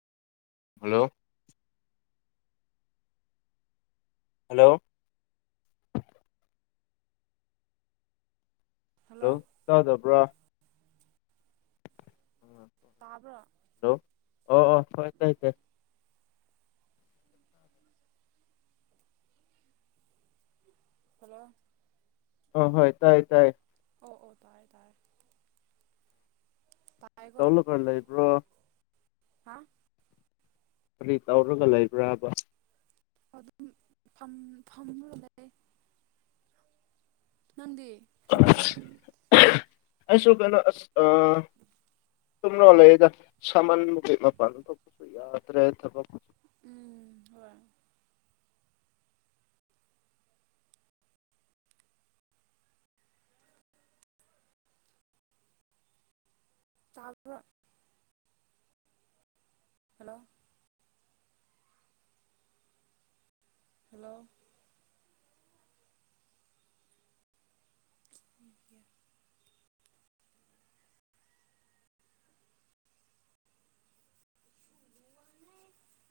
hello hello ꯍ hello ꯆꯥꯗꯕ꯭ꯔꯥ ꯇꯥꯕ꯭ꯔꯣ ꯍꯂꯣ ꯑꯣ ꯑꯣ ꯍ ꯇ ꯍꯜꯂꯣ ꯑ ꯍꯣꯏ ꯇꯥꯏꯌꯦ ꯇꯥꯏꯌꯦ ꯑꯣ ꯑꯣ ꯇꯥꯏ ꯇꯥꯏ ꯇꯂ ꯈꯔ ꯂꯩꯕ꯭ꯔꯣ ꯍꯥ ꯀꯔꯤ ꯇꯧꯔꯒ ꯂꯩꯕ꯭ꯔꯥꯕ ꯑꯗꯨꯝ ꯐꯝ ꯐꯝ ꯂꯩꯦ ꯅꯗꯤ ꯑꯁꯨꯣ ꯀꯩꯅꯩꯅꯣ ꯑ ꯁꯨꯝ ꯂꯣꯜꯂꯛꯦꯗ ꯁꯥꯃꯟ ꯃꯀꯠ ꯃꯄꯥꯟ ꯊꯣꯛꯄꯁꯨ ꯌꯥꯗ꯭ꯔꯦ ꯊꯕꯛ ꯎ ꯍꯣꯏ ꯆꯥꯕ ꯍꯜꯂꯣ ꯍꯜꯂꯣ